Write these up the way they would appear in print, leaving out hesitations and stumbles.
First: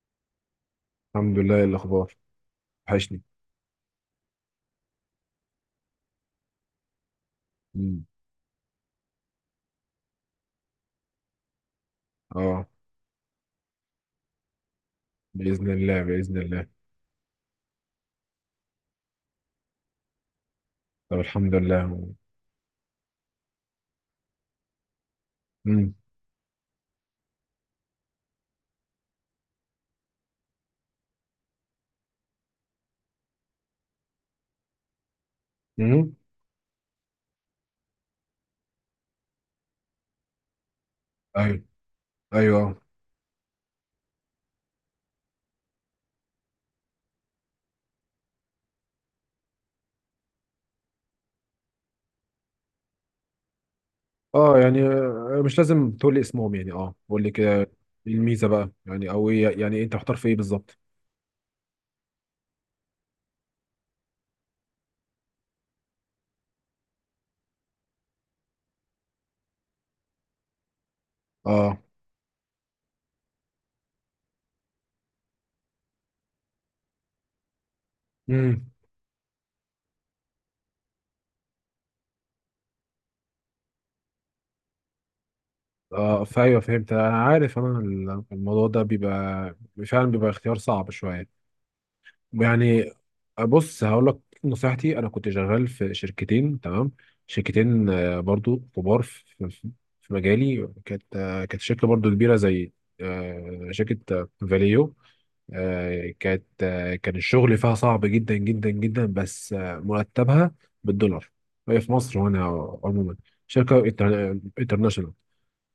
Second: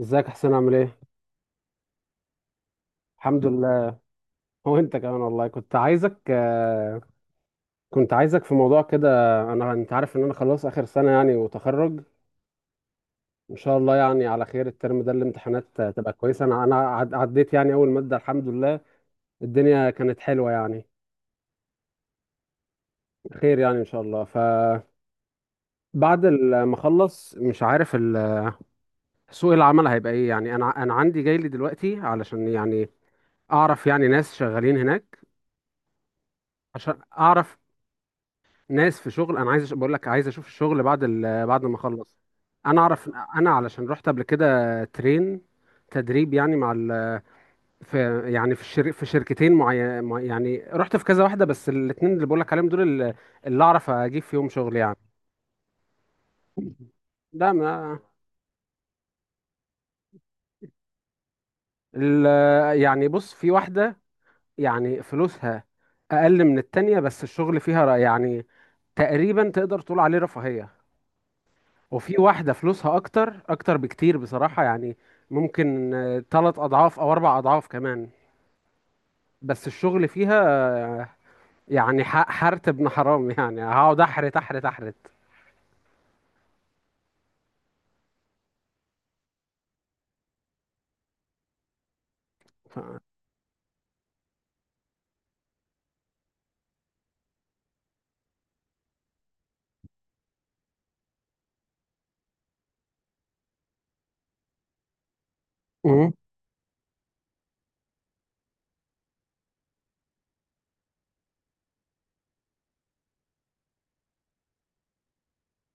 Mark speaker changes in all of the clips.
Speaker 1: ازيك يا حسين عامل ايه؟
Speaker 2: الحمد لله. إيه الأخبار؟ وحشني.
Speaker 1: الحمد لله. وانت كمان والله
Speaker 2: مم.
Speaker 1: كنت عايزك في موضوع كده. انت عارف ان انا خلاص اخر سنة، يعني وتخرج
Speaker 2: اه،
Speaker 1: ان شاء الله، يعني على خير. الترم ده
Speaker 2: بإذن
Speaker 1: الامتحانات
Speaker 2: الله
Speaker 1: تبقى
Speaker 2: بإذن
Speaker 1: كويسة. انا
Speaker 2: الله.
Speaker 1: انا عد- عديت يعني اول مادة الحمد لله. الدنيا كانت حلوة يعني،
Speaker 2: طب، الحمد لله.
Speaker 1: خير يعني ان شاء الله. فبعد
Speaker 2: مم.
Speaker 1: ما اخلص، مش عارف سوق العمل هيبقى ايه. يعني انا عندي جاي لي دلوقتي علشان يعني اعرف، يعني ناس شغالين هناك،
Speaker 2: مم.
Speaker 1: عشان اعرف ناس في شغل. انا عايز بقول لك عايز اشوف الشغل
Speaker 2: أيوه،
Speaker 1: بعد ما اخلص.
Speaker 2: أيوه.
Speaker 1: انا اعرف انا علشان رحت قبل كده ترين تدريب يعني في، يعني في شركتين معين، يعني رحت في كذا واحده. بس الاثنين اللي بقول لك عليهم دول اللي اعرف اجيب فيهم
Speaker 2: اه،
Speaker 1: شغل
Speaker 2: يعني
Speaker 1: يعني.
Speaker 2: مش لازم تقول لي اسمهم، يعني اه قول لي كده
Speaker 1: ده
Speaker 2: إيه
Speaker 1: ما
Speaker 2: الميزة بقى، يعني أو إيه، يعني إيه أنت محتار في إيه بالظبط؟
Speaker 1: ال... يعني بص، في واحده يعني فلوسها اقل من التانية، بس الشغل فيها يعني تقريبا تقدر تقول عليه رفاهيه.
Speaker 2: اه.
Speaker 1: وفي واحدة فلوسها أكتر أكتر بكتير بصراحة، يعني ممكن تلات أضعاف أو أربع أضعاف كمان،
Speaker 2: امم.
Speaker 1: بس الشغل فيها يعني حرت ابن حرام. يعني هقعد أحرت أحرت أحرت.
Speaker 2: اه. فايوه، فهمت. أنا عارف. أنا الموضوع ده بيبقى، فعلا بيبقى اختيار صعب شوية
Speaker 1: ف...
Speaker 2: يعني. بص، هقول لك نصيحتي. انا كنت شغال في شركتين، تمام. شركتين، برضو كبار في في- في مجالي. كانت كانت شركه برضو كبيره، زي شركه، فاليو.
Speaker 1: مم.
Speaker 2: كانت كان الشغل فيها صعب جدا جدا جدا، بس مرتبها بالدولار. هي في مصر وانا عموما شركه انترناشونال.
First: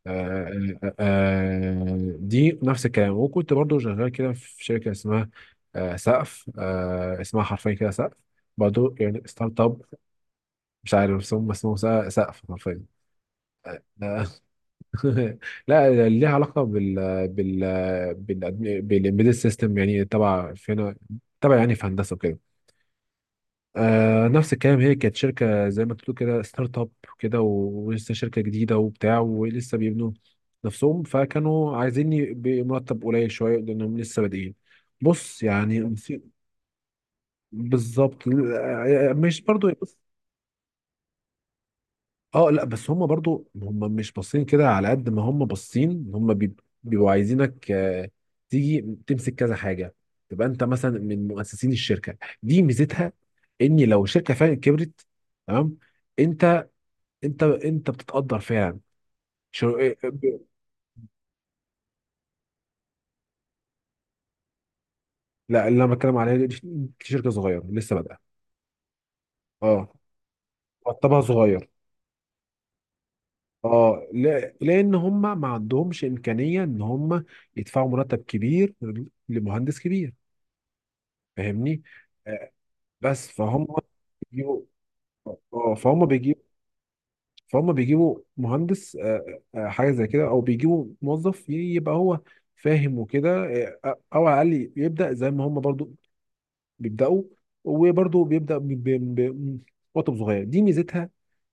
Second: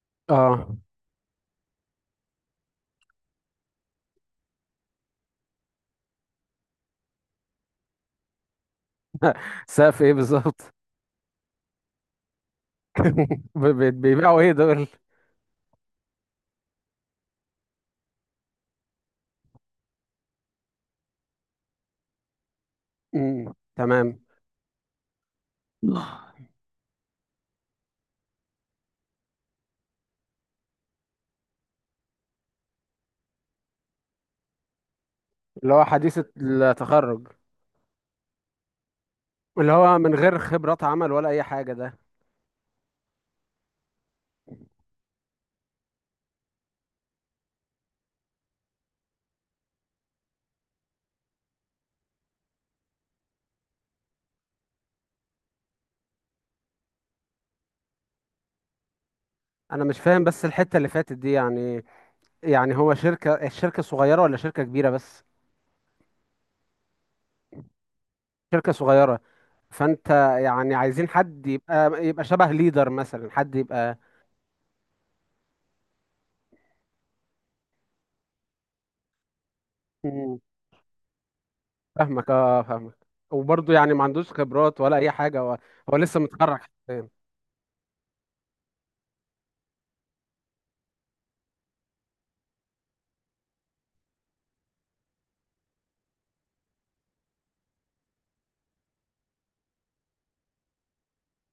Speaker 1: اه،
Speaker 2: دي نفس الكلام. وكنت برضو شغال كده في شركة اسمها سقف، اسمها حرفيا كده سقف، برضو يعني ستارت اب.
Speaker 1: سقف ايه بالظبط؟
Speaker 2: مش عارف اسمه، بس اسمه سقف حرفيا. لا
Speaker 1: بيبيعوا ايه دول؟
Speaker 2: لا، ليها علاقة بال بال بالامبيدد سيستم، يعني تبع فينا، تبع يعني في هندسة وكده.
Speaker 1: مم. تمام.
Speaker 2: آه، نفس الكلام. هي كانت شركة زي ما تقول كده ستارت اب كده، ولسه شركة جديدة وبتاع، ولسه بيبنوا نفسهم. فكانوا عايزين بمرتب قليل شوية لأنهم لسه بادئين. بص
Speaker 1: اللي
Speaker 2: يعني.
Speaker 1: هو حديث التخرج،
Speaker 2: بالظبط، مش برضو
Speaker 1: اللي
Speaker 2: بص.
Speaker 1: هو من غير خبرات عمل ولا اي حاجة ده؟
Speaker 2: اه، لا، بس هم برضو هم مش باصين كده. على قد ما هم باصين هم بيبقوا عايزينك تيجي تمسك كذا حاجة. تبقى انت مثلا من مؤسسين الشركة. دي ميزتها، ان لو الشركة فعلا كبرت، تمام. انت انت انت بتتقدر فعلا. شو... إيه-
Speaker 1: انا
Speaker 2: إيه،
Speaker 1: مش فاهم
Speaker 2: ب-
Speaker 1: بس الحتة اللي فاتت دي، يعني يعني هو الشركة صغيرة ولا شركة كبيرة بس؟
Speaker 2: لا، اللي انا بتكلم عليه دي شركه صغيره لسه بادئه.
Speaker 1: شركة صغيرة.
Speaker 2: اه.
Speaker 1: فانت يعني عايزين
Speaker 2: مرتبها
Speaker 1: حد
Speaker 2: صغير.
Speaker 1: يبقى شبه ليدر مثلا، حد يبقى.
Speaker 2: اه، لا، لان هم ما عندهمش امكانيه ان هم يدفعوا مرتب كبير لمهندس كبير.
Speaker 1: مم.
Speaker 2: فاهمني؟
Speaker 1: فاهمك
Speaker 2: آه،
Speaker 1: اه فاهمك.
Speaker 2: بس فهم
Speaker 1: وبرضه يعني ما عندوش
Speaker 2: بيجيبوا.
Speaker 1: خبرات ولا اي حاجة هو،
Speaker 2: اه،
Speaker 1: هو
Speaker 2: فهم
Speaker 1: لسه
Speaker 2: بيجيبوا.
Speaker 1: متخرج حرفياً.
Speaker 2: فهم بيجيبوا مهندس، حاجه زي كده، او بيجيبوا موظف يبقى هو فاهم وكده. او على الاقل يبدا زي ما هم برضو بيبداوا. وبرضه بيبدا بوقت صغير. دي ميزتها،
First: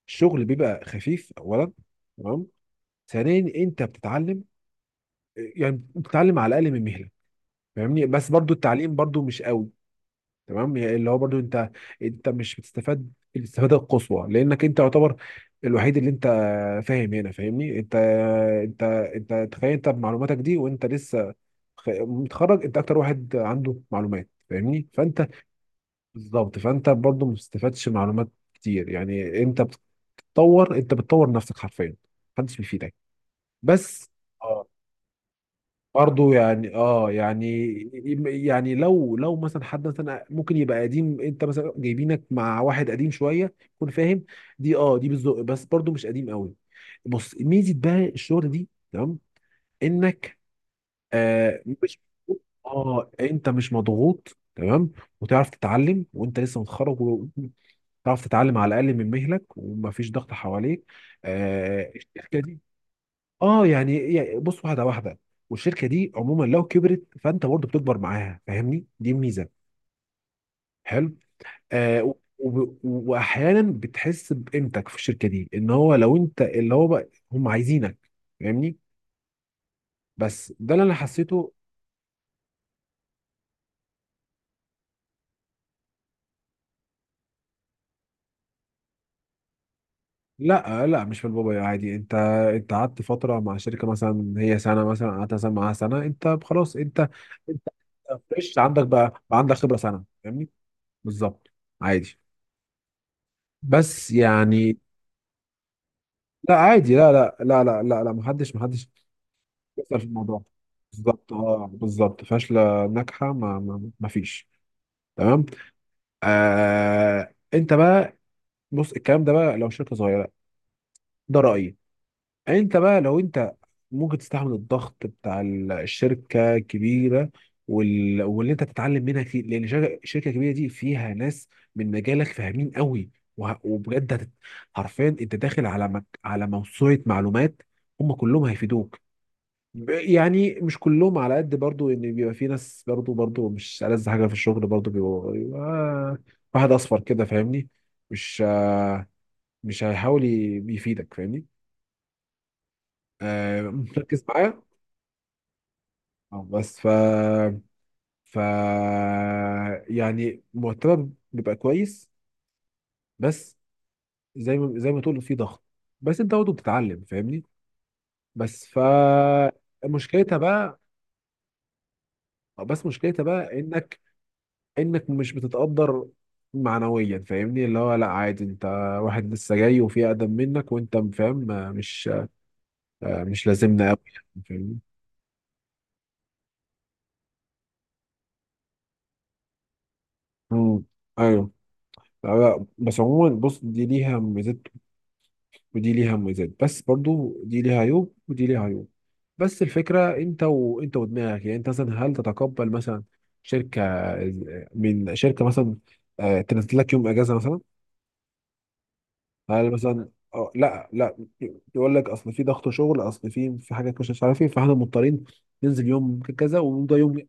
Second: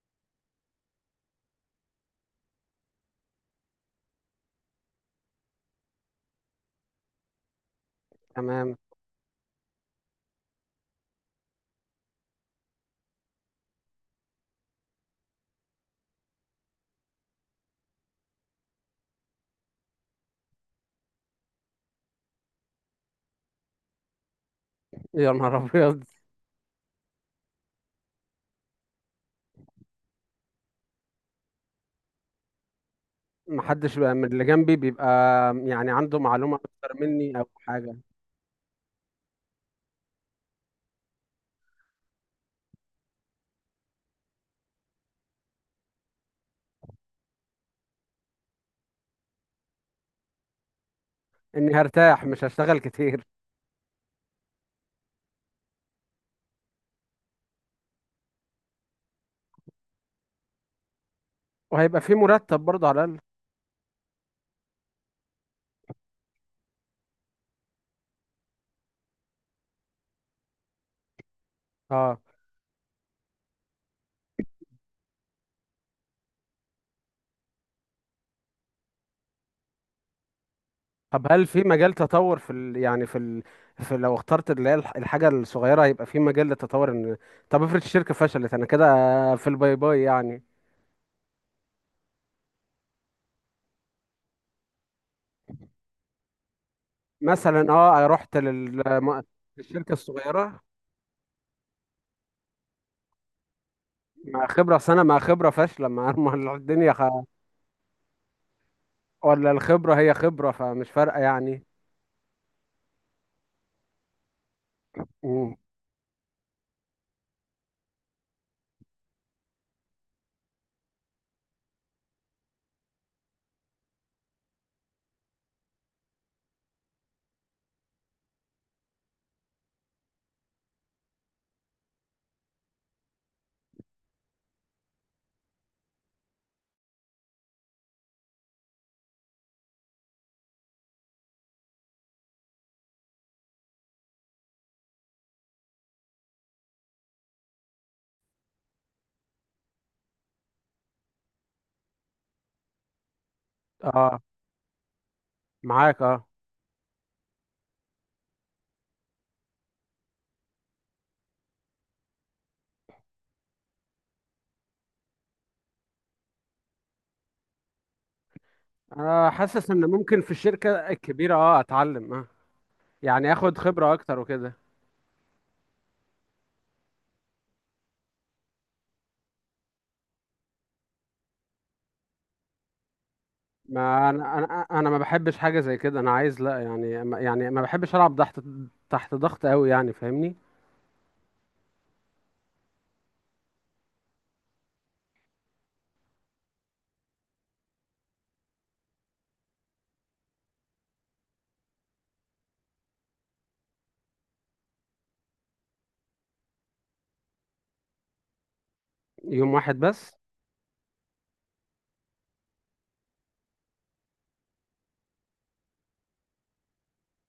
Speaker 2: الشغل بيبقى خفيف. اولا تمام. ثانيا، انت بتتعلم، يعني بتتعلم على الاقل من مهله. فاهمني؟ بس برضه
Speaker 1: تمام.
Speaker 2: التعليم برضه مش قوي. تمام، يعني اللي هو برضه انت مش بتستفاد الاستفاده القصوى. لانك انت يعتبر الوحيد اللي انت فاهم هنا. فاهمني؟ انت انت تخيل، انت بمعلوماتك دي، وانت لسه متخرج، انت اكتر واحد عنده معلومات. فاهمني؟ فانت
Speaker 1: يا نهار ابيض.
Speaker 2: بالظبط. فانت برضو ما بتستفادش معلومات كتير. يعني انت بتطور، انت بتطور نفسك حرفيا. محدش بيفيدك.
Speaker 1: ما حدش
Speaker 2: بس،
Speaker 1: بقى من اللي
Speaker 2: اه،
Speaker 1: جنبي بيبقى يعني عنده
Speaker 2: برضو
Speaker 1: معلومة
Speaker 2: يعني،
Speaker 1: اكتر
Speaker 2: اه
Speaker 1: مني او
Speaker 2: يعني،
Speaker 1: حاجة.
Speaker 2: يعني لو لو مثلا حد مثلا ممكن يبقى قديم. انت مثلا جايبينك مع واحد قديم شويه يكون فاهم. دي اه، دي بالذوق. بس برضو مش قديم قوي. بص، ميزه بقى الشغل دي، تمام، انك
Speaker 1: اني
Speaker 2: مش.
Speaker 1: هرتاح مش هشتغل
Speaker 2: اه،
Speaker 1: كتير،
Speaker 2: انت مش مضغوط، تمام. وتعرف تتعلم وانت لسه متخرج. تعرف تتعلم على الاقل من مهلك، ومفيش ضغط حواليك. آه،
Speaker 1: وهيبقى في
Speaker 2: الشركه دي.
Speaker 1: مرتب برضه على الاقل.
Speaker 2: اه، يعني، يعني بص واحده واحده. والشركه دي عموما لو كبرت فانت برضه بتكبر معاها. فاهمني؟ دي الميزه، حلو.
Speaker 1: اه.
Speaker 2: واحيانا بتحس بقيمتك في الشركه دي، ان هو لو انت، اللي هو بقى هم عايزينك. فاهمني؟ بس ده اللي انا
Speaker 1: طب هل
Speaker 2: حسيته.
Speaker 1: في مجال تطور في ال... يعني في ال... في، لو اخترت اللي هي الحاجة الصغيرة، هيبقى في مجال للتطور؟ ان طب افرض الشركة فشلت انا كده في الباي باي يعني.
Speaker 2: لا، لا، مش في البابايا. عادي، انت انت قعدت فتره مع شركه مثلا، هي سنه مثلا، قعدت مثلا معاها سنه، انت خلاص. انت
Speaker 1: مثلا
Speaker 2: انت
Speaker 1: اه رحت
Speaker 2: فريش، عندك بقى عندك خبره
Speaker 1: للشركة
Speaker 2: سنه. فاهمني؟
Speaker 1: الصغيرة
Speaker 2: بالظبط. عادي، بس
Speaker 1: مع
Speaker 2: يعني.
Speaker 1: خبرة سنة، مع خبرة فاشلة، مع
Speaker 2: لا، عادي، لا، لا، لا، لا، لا، لا، محدش
Speaker 1: ولا الخبرة
Speaker 2: يسأل في
Speaker 1: هي
Speaker 2: الموضوع.
Speaker 1: خبرة فمش فارقة
Speaker 2: بالظبط،
Speaker 1: يعني؟
Speaker 2: اه، بالظبط. فاشله، ناجحه، ما فيش. تمام.
Speaker 1: مم.
Speaker 2: آه، انت بقى، بص، الكلام ده بقى لو شركه صغيره، ده رايي. انت بقى لو انت ممكن تستحمل الضغط بتاع الشركه الكبيره، واللي انت تتعلم منها كتير. لان الشركه الكبيره دي فيها ناس من مجالك فاهمين قوي. وبجد حرفيا انت داخل على على موسوعه معلومات. هم كلهم هيفيدوك. يعني مش كلهم على قد. برضو ان بيبقى في ناس، برضو مش ألذ حاجه في الشغل. برضو بيبقى واحد اصفر كده. فاهمني؟ مش مش هيحاول يفيدك. فاهمني؟
Speaker 1: اه،
Speaker 2: مركز معايا.
Speaker 1: معاك اه.
Speaker 2: اه، بس ف ف يعني مرتبك بيبقى كويس. بس زي ما تقول في ضغط، بس انت برضه بتتعلم. فاهمني؟ بس ف
Speaker 1: انا حاسس ان ممكن في
Speaker 2: مشكلتها
Speaker 1: الشركة
Speaker 2: بقى،
Speaker 1: الكبيرة اه اتعلم اه،
Speaker 2: بس مشكلتها
Speaker 1: يعني اخد
Speaker 2: بقى،
Speaker 1: خبرة
Speaker 2: انك
Speaker 1: اكتر وكده.
Speaker 2: انك مش بتتقدر معنويا. فاهمني؟ اللي هو لا، عادي انت واحد لسه جاي، وفي اقدم منك، وانت فاهم مش مش لازمنا قوي
Speaker 1: ما انا
Speaker 2: يعني.
Speaker 1: انا
Speaker 2: فاهمني؟
Speaker 1: انا ما بحبش حاجه زي كده. انا عايز، لا يعني يعني ما بحبش العب تحت ضغط قوي، يعني فاهمني.
Speaker 2: امم. ايوه. لا، لا، بس عموما بص، دي ليها ميزات ودي ليها مميزات، بس برضو دي ليها عيوب ودي ليها عيوب. بس الفكرة انت، وانت ودماغك. يعني انت مثلا هل تتقبل مثلا، شركة، من شركة مثلا، تنزل لك يوم اجازة مثلا.
Speaker 1: يوم
Speaker 2: هل
Speaker 1: واحد
Speaker 2: مثلا،
Speaker 1: بس؟
Speaker 2: آه، لا لا يقول لك اصل في ضغط شغل، اصل في حاجات مش مش عارف ايه، فاحنا مضطرين ننزل يوم كذا، وده يوم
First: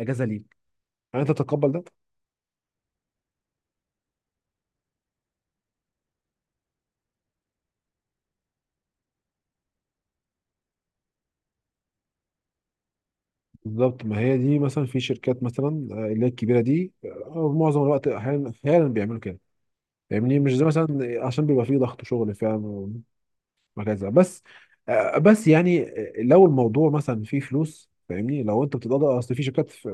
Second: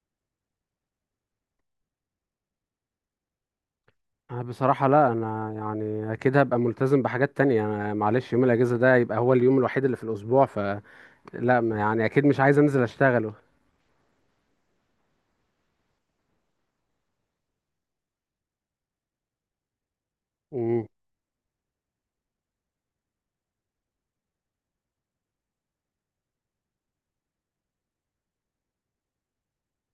Speaker 2: اجازة ليك. هل انت تتقبل ده؟
Speaker 1: أنا بصراحه لا، انا يعني اكيد هبقى ملتزم بحاجات تانية. انا معلش يوم الاجازه ده يبقى هو اليوم الوحيد اللي في الاسبوع، فلا يعني اكيد مش عايز انزل اشتغله.
Speaker 2: بالظبط، ما هي دي. مثلا في شركات مثلا اللي هي الكبيرة دي معظم الوقت، احيانا بيعملوا كده. فاهمني؟ مش زي
Speaker 1: مم.
Speaker 2: مثلا، عشان بيبقى فيه ضغط شغل فعلا وهكذا. بس بس يعني، لو الموضوع مثلا فيه فلوس. فاهمني؟ لو انت بتتقاضى، اصل في شركات ف-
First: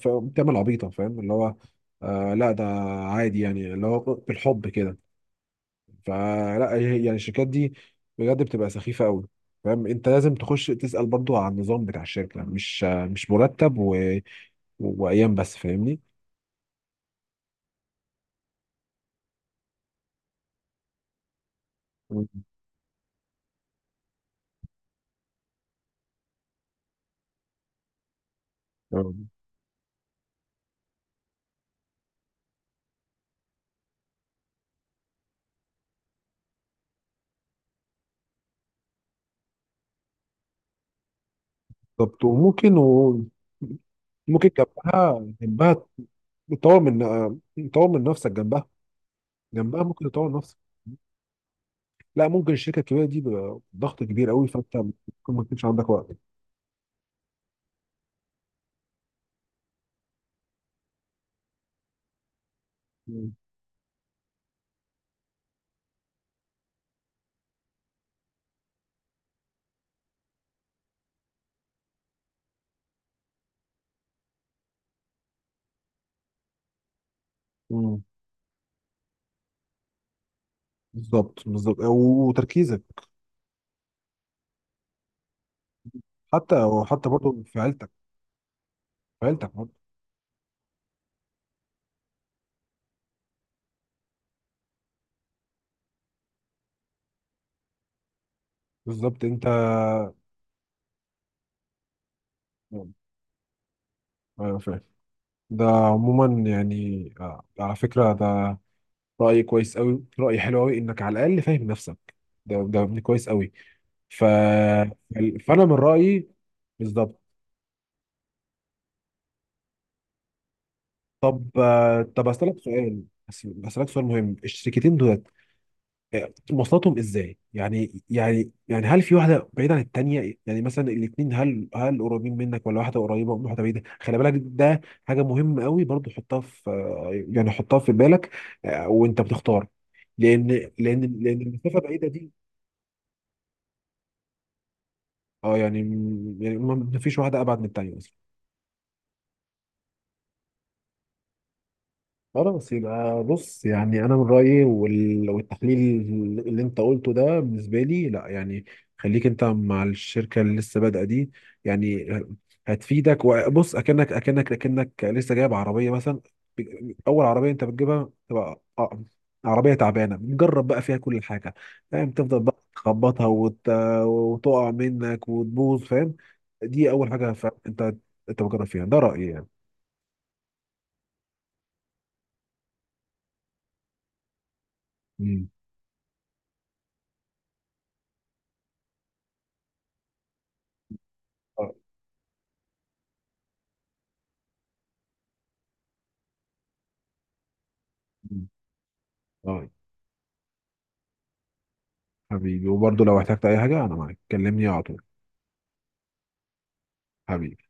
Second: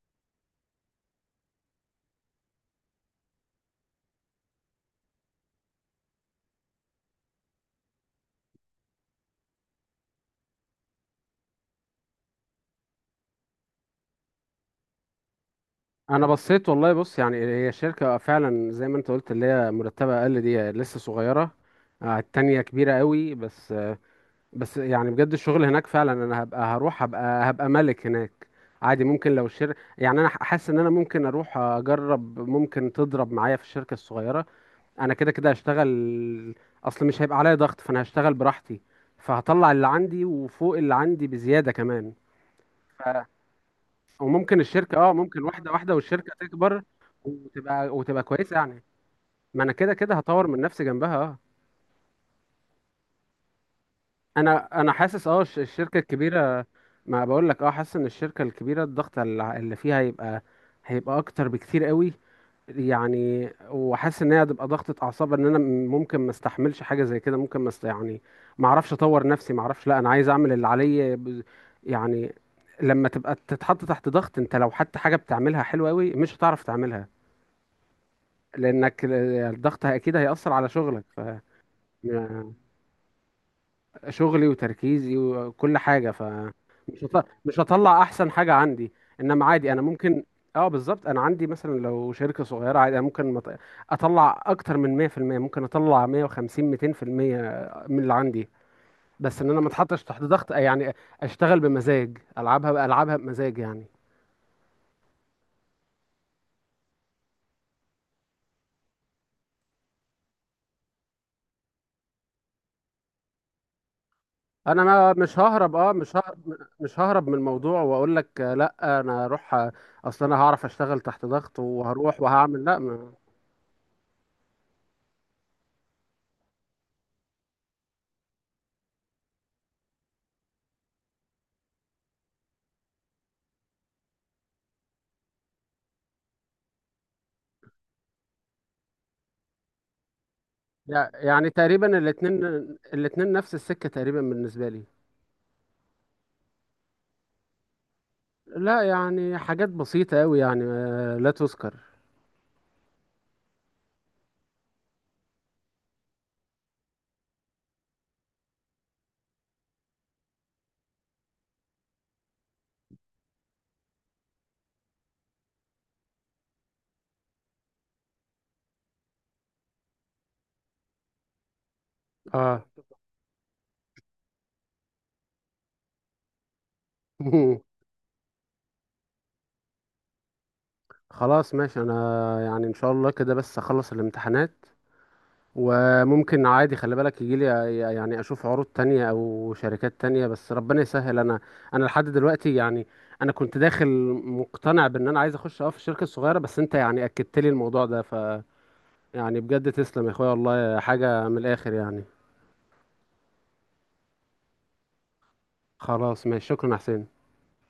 Speaker 2: ف- بتعمل عبيطه. فاهم اللي هو لا، ده عادي يعني، اللي هو بالحب كده. يعني الشركات دي بجد بتبقى سخيفه قوي. فاهم؟ انت لازم تخش تسال برضو على النظام بتاع الشركه، مش مش مرتب وايام بس. فاهمني؟
Speaker 1: انا بصيت والله. بص، يعني هي الشركه فعلا زي ما انت قلت، اللي هي مرتبه اقل دي لسه صغيره. آه،
Speaker 2: مم.
Speaker 1: التانية كبيره قوي، بس بس يعني بجد الشغل هناك فعلا. انا هبقى هروح، هبقى ملك هناك عادي.
Speaker 2: آه،
Speaker 1: ممكن لو يعني انا حاسس ان انا ممكن اروح اجرب، ممكن تضرب معايا في الشركة الصغيرة. انا كده كده هشتغل. اصل مش هيبقى عليا ضغط فانا هشتغل براحتي، فهطلع اللي عندي وفوق اللي عندي بزيادة كمان.
Speaker 2: بالظبط، وممكن
Speaker 1: ف...
Speaker 2: ممكن
Speaker 1: وممكن الشركة اه
Speaker 2: جنبها
Speaker 1: ممكن واحدة واحدة والشركة
Speaker 2: تطور
Speaker 1: تكبر،
Speaker 2: من، تطور من
Speaker 1: وتبقى
Speaker 2: نفسك
Speaker 1: كويسة
Speaker 2: جنبها
Speaker 1: يعني. ما انا كده
Speaker 2: ممكن
Speaker 1: كده
Speaker 2: تطور
Speaker 1: هطور
Speaker 2: نفسك.
Speaker 1: من نفسي جنبها اه.
Speaker 2: لا، ممكن الشركه الكبيره دي بيبقى ضغط كبير قوي. فانت
Speaker 1: انا
Speaker 2: ممكن
Speaker 1: انا حاسس
Speaker 2: ما
Speaker 1: اه
Speaker 2: تكونش عندك
Speaker 1: الشركه
Speaker 2: وقت.
Speaker 1: الكبيره، ما بقول لك اه، حاسس ان الشركه الكبيره الضغط اللي فيها هيبقى، هيبقى اكتر بكتير قوي.
Speaker 2: مم.
Speaker 1: يعني وحاسس ان هي هتبقى ضغطه اعصاب، ان انا ممكن ما استحملش حاجه زي كده. ممكن ما است... يعني ما اعرفش اطور نفسي، ما اعرفش. لا انا عايز اعمل اللي عليا يعني. لما تبقى تتحط تحت ضغط، انت لو حتى حاجه بتعملها حلوه قوي مش هتعرف تعملها،
Speaker 2: مم.
Speaker 1: لانك الضغط اكيد هيأثر على شغلك. ف
Speaker 2: بالظبط، بالظبط، وتركيزك.
Speaker 1: شغلي وتركيزي وكل حاجة. ف
Speaker 2: حتى وحتى برضه في
Speaker 1: مش
Speaker 2: عيلتك.
Speaker 1: هطلع احسن حاجة عندي.
Speaker 2: في
Speaker 1: انما
Speaker 2: عيلتك برضه.
Speaker 1: عادي انا ممكن، اه بالظبط، انا عندي مثلا لو شركة صغيرة عادي انا ممكن اطلع اكتر من 100% ممكن اطلع 150 200% من اللي عندي.
Speaker 2: بالظبط
Speaker 1: بس
Speaker 2: انت.
Speaker 1: ان انا ما اتحطش تحت ضغط يعني، اشتغل بمزاج، العبها
Speaker 2: مم.
Speaker 1: العبها بمزاج يعني.
Speaker 2: ايوه، فاهم. ده عموما يعني على فكره ده راي كويس قوي، راي حلو قوي. انك على الاقل فاهم نفسك. ده ده يعني كويس قوي. ف...
Speaker 1: انا ما مش
Speaker 2: فانا من
Speaker 1: ههرب اه مش
Speaker 2: رايي.
Speaker 1: ههرب مش
Speaker 2: بالظبط.
Speaker 1: ههرب من الموضوع، واقول لك لا، انا اروح اصل انا هعرف اشتغل تحت
Speaker 2: طب
Speaker 1: ضغط وهروح
Speaker 2: طب اسالك
Speaker 1: وهعمل. لا
Speaker 2: سؤال، بس بسالك سؤال مهم. الشركتين دولت مواصلاتهم ازاي؟ يعني، يعني يعني هل في واحده بعيده عن التانيه؟ يعني مثلا الاثنين، هل هل قريبين منك ولا واحده قريبه وواحده بعيده؟ خلي بالك ده حاجه مهمه قوي برضو. حطها في يعني حطها في بالك وانت بتختار. لان لان لان
Speaker 1: يعني
Speaker 2: المسافه
Speaker 1: تقريبا
Speaker 2: بعيده دي.
Speaker 1: الاتنين، الاتنين نفس السكة تقريبا بالنسبة لي.
Speaker 2: اه، يعني، ما فيش واحده ابعد من التانيه.
Speaker 1: لا يعني حاجات بسيطة أوي، يعني لا تذكر.
Speaker 2: خلاص. يبقى بص، يعني انا من رايي، والتحليل اللي انت قلته ده بالنسبه لي، لا يعني. خليك انت مع الشركه اللي لسه بادئه دي. يعني هتفيدك. وبص، اكنك لسه جايب عربيه مثلا. اول عربيه انت بتجيبها تبقى عربيه تعبانه. جرب بقى فيها كل حاجه. فاهم؟ تفضل بقى
Speaker 1: اه.
Speaker 2: تخبطها وتقع منك وتبوظ. فاهم؟ دي اول حاجه. انت بتجرب فيها. ده رايي يعني.
Speaker 1: خلاص ماشي. انا يعني ان شاء الله كده بس اخلص الامتحانات.
Speaker 2: مم.
Speaker 1: وممكن عادي، خلي بالك، يجيلي يعني اشوف عروض تانية او شركات تانية. بس ربنا يسهل. انا
Speaker 2: اه.
Speaker 1: انا لحد دلوقتي يعني انا كنت داخل مقتنع بان انا عايز اخش اه في الشركة الصغيرة، بس انت يعني اكدت لي الموضوع ده. ف
Speaker 2: مم.
Speaker 1: يعني
Speaker 2: اه.
Speaker 1: بجد تسلم يا اخويا والله، حاجة من الاخر يعني.
Speaker 2: حبيبي. وبرضه لو احتجت اي حاجة انا معاك. كلمني على طول.
Speaker 1: خلاص ماشي، شكرا يا حسين.
Speaker 2: حبيبي.